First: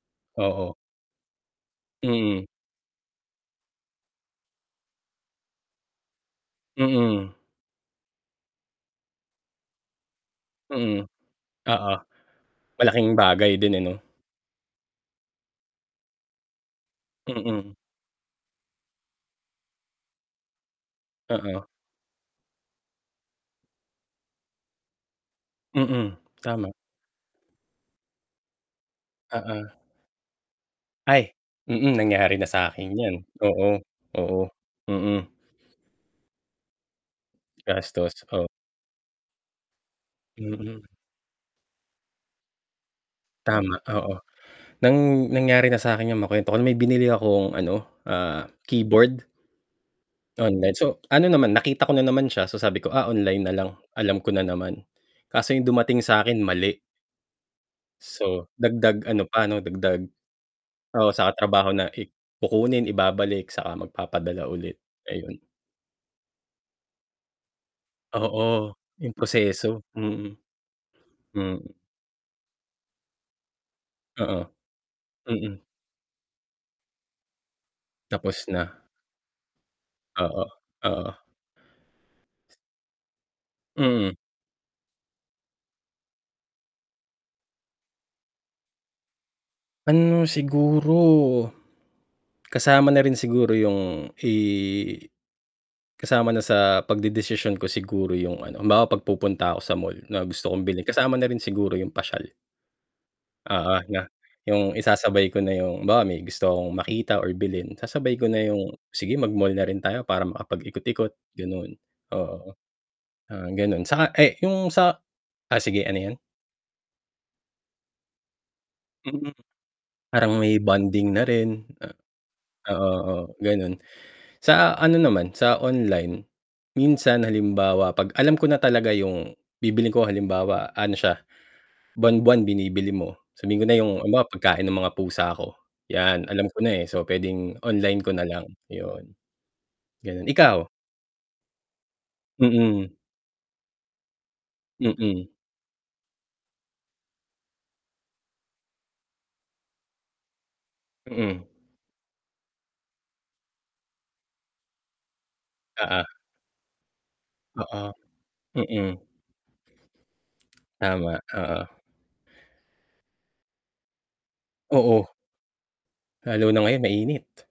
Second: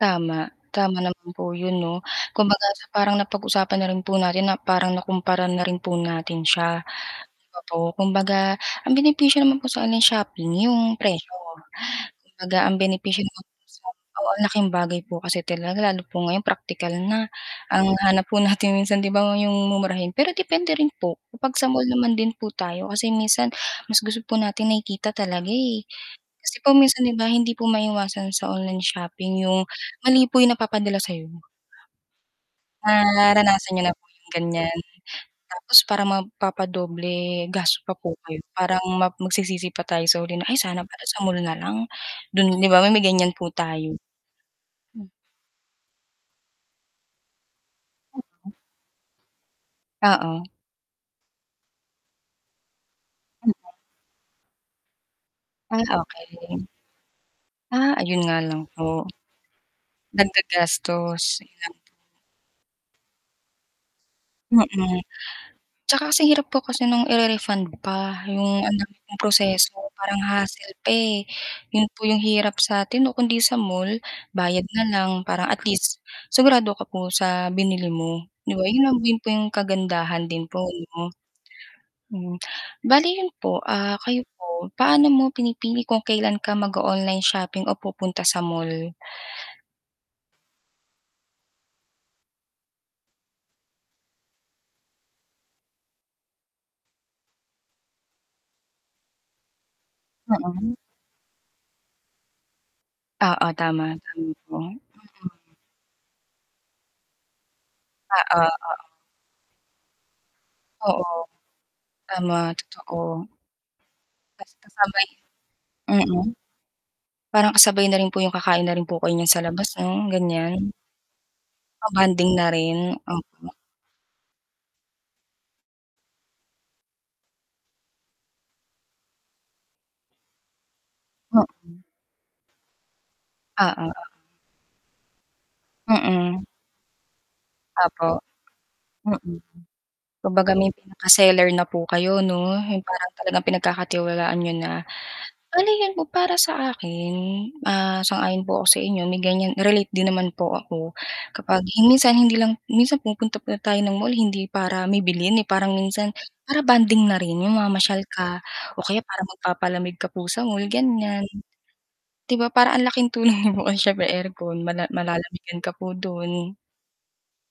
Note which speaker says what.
Speaker 1: Tama,
Speaker 2: Oo.
Speaker 1: tama naman po yun, 'no,
Speaker 2: Mm.
Speaker 1: kumbaga, parang napag-usapan na rin po natin, na parang, nakumpara na rin po natin siya.
Speaker 2: Mm.
Speaker 1: Opo, kumbaga, ang benepisyo naman po sa online shopping yung
Speaker 2: Mm.
Speaker 1: presyo.
Speaker 2: Oo,
Speaker 1: Kumbaga, ang
Speaker 2: malaking
Speaker 1: benepisyo naman po
Speaker 2: bagay din, eh, 'no.
Speaker 1: oo, ng laking bagay po kasi talaga, lalo po ngayon praktikal na.
Speaker 2: Mm.
Speaker 1: Ang hanap po natin minsan, 'di ba, yung mumurahin, pero depende rin po, kapag
Speaker 2: Oo.
Speaker 1: sa mall naman din po tayo kasi minsan, mas gusto po natin nakikita talaga, eh,
Speaker 2: Mm,
Speaker 1: kasi
Speaker 2: tama.
Speaker 1: po minsan, 'di ba, hindi po maiwasan sa online shopping yung
Speaker 2: Oo.
Speaker 1: mali po 'yung napapadala sayo.
Speaker 2: Ay, mm, nangyari na sakin yan.
Speaker 1: Naranasan
Speaker 2: Oo,
Speaker 1: niyo na po yung,
Speaker 2: oo,
Speaker 1: ganyan,
Speaker 2: mm.
Speaker 1: tapos parang mapa-padoble gasto pa po
Speaker 2: Gastos
Speaker 1: kayo,
Speaker 2: oh.
Speaker 1: parang mag magsisisi pa tayo sa huli, ay
Speaker 2: Mm.
Speaker 1: sana pala sa mall nalang. Dun, 'di ba, may may ganyan po
Speaker 2: Tama
Speaker 1: tayo.
Speaker 2: oo,
Speaker 1: Mm.
Speaker 2: nang nangyari na sakin yung makwento ko, may binili akong, ano, ah, keyboard
Speaker 1: Oo.
Speaker 2: online so ano, naman nakita ko na naman siya. So, sabi ko, ah, online nalang, alam ko na naman, kaso yung
Speaker 1: Ah,
Speaker 2: dumating sakin
Speaker 1: okey.
Speaker 2: mali.
Speaker 1: Ah, ayun nga
Speaker 2: So,
Speaker 1: lang
Speaker 2: dagdag
Speaker 1: po.
Speaker 2: ano pa, 'no, dagdag
Speaker 1: Dagdag
Speaker 2: oo,
Speaker 1: gastos,
Speaker 2: sa
Speaker 1: ayun
Speaker 2: katrabaho
Speaker 1: lang.
Speaker 2: na, e kukunin, ibabalik saka magpapadala ulit.
Speaker 1: Mhm.
Speaker 2: Ayun.
Speaker 1: tsaka kasi hirap po kasi ng i-re-refund pa 'yong
Speaker 2: Oo
Speaker 1: ang dami
Speaker 2: yung
Speaker 1: pong proseso.
Speaker 2: proseso.
Speaker 1: Parang
Speaker 2: Mm,
Speaker 1: hassle pa eh,
Speaker 2: hmm.
Speaker 1: 'yon po 'yong hirap sa atin, 'no? Kundi sa mall,
Speaker 2: Oo.
Speaker 1: bayad na lang parang at
Speaker 2: Mm.
Speaker 1: least, sigurado ka po sa binili mo,
Speaker 2: Tapos
Speaker 1: 'di ba? Yun
Speaker 2: na.
Speaker 1: lang din po 'yong kagandahan din
Speaker 2: Oo,
Speaker 1: po, 'no.
Speaker 2: oo.
Speaker 1: Mm, bale yun po, ah,
Speaker 2: Mm.
Speaker 1: kayo po, paano mo pinipili kung kailan ka mag-o-online shopping o pupunta sa mall?
Speaker 2: Ano, siguro. Kasama na rin siguro yung, eh. Kasama na sa pagdedesisyon ko siguro yung ano, halimbawa pag pupunta ako sa mall, na gusto kong
Speaker 1: Mhm.
Speaker 2: bilhin kasama na rin siguro yung pasyal.
Speaker 1: Oo,
Speaker 2: Oo,
Speaker 1: tama,
Speaker 2: 'no,
Speaker 1: tama po.
Speaker 2: yung
Speaker 1: Mm.
Speaker 2: isasabay ko na yung, halimbawa may gusto akong makita or bilhin, sasabay ko
Speaker 1: Oo,
Speaker 2: na yung
Speaker 1: oo.
Speaker 2: sige mag-mall na rin tayo para makapagikot-ikot,
Speaker 1: Oo.
Speaker 2: ganun,
Speaker 1: Tama,
Speaker 2: oo.
Speaker 1: totoo.
Speaker 2: Ah, ganun, sa, eh
Speaker 1: Basta
Speaker 2: yung
Speaker 1: sa
Speaker 2: sa,
Speaker 1: may
Speaker 2: ah sige, ano, yan?
Speaker 1: mm. Parang kasabay na rin po yung kakain na rin po kayo nyan
Speaker 2: Mm,
Speaker 1: sa labas, no,
Speaker 2: parang may
Speaker 1: ganyan.
Speaker 2: bonding na rin.
Speaker 1: Bonding na
Speaker 2: Oo,
Speaker 1: rin.
Speaker 2: oo,
Speaker 1: Opo.
Speaker 2: ganun, sa, ano, naman sa online, minsan halimbawa pag alam ko na talaga yung bibilhin ko halimbawa, ano, siya
Speaker 1: Oo.
Speaker 2: buwan-buwan binibili mo, sabihin ko na yung,
Speaker 1: Oo.
Speaker 2: halimbawa, pagkain ng mga pusa ko, 'yan,
Speaker 1: Mm.
Speaker 2: alam ko na, eh, so, pwedeng online ko na
Speaker 1: Opo,
Speaker 2: lang 'yun.
Speaker 1: mm.
Speaker 2: Ganon,
Speaker 1: Kung baga
Speaker 2: ikaw?
Speaker 1: may pinaka-seller na po kayo, 'no, 'yung
Speaker 2: Mm.
Speaker 1: parang talagang pinagkakatiwalaan niyo na.
Speaker 2: Mm.
Speaker 1: Ano, yun po para sa akin, ah, sang-ayon po ako sa inyo may, ganyan relate din naman po ako,
Speaker 2: Mm.
Speaker 1: kapag minsan hindi lang minsan pumupunta pala tayo ng mall hindi para may bilhin, eh, parang
Speaker 2: Oo.
Speaker 1: minsan para bonding na rin na
Speaker 2: Oo.
Speaker 1: mamasyal ka o
Speaker 2: Mm.
Speaker 1: kaya para magpapalamig ka po sa mall,
Speaker 2: Tama.
Speaker 1: ganyan.
Speaker 2: Oo.
Speaker 1: 'Di ba, parang ang laking tulong nun syempre aircon mala
Speaker 2: Oo.
Speaker 1: malalamigan ka po
Speaker 2: Lalo
Speaker 1: dun.
Speaker 2: na ngayon mainit.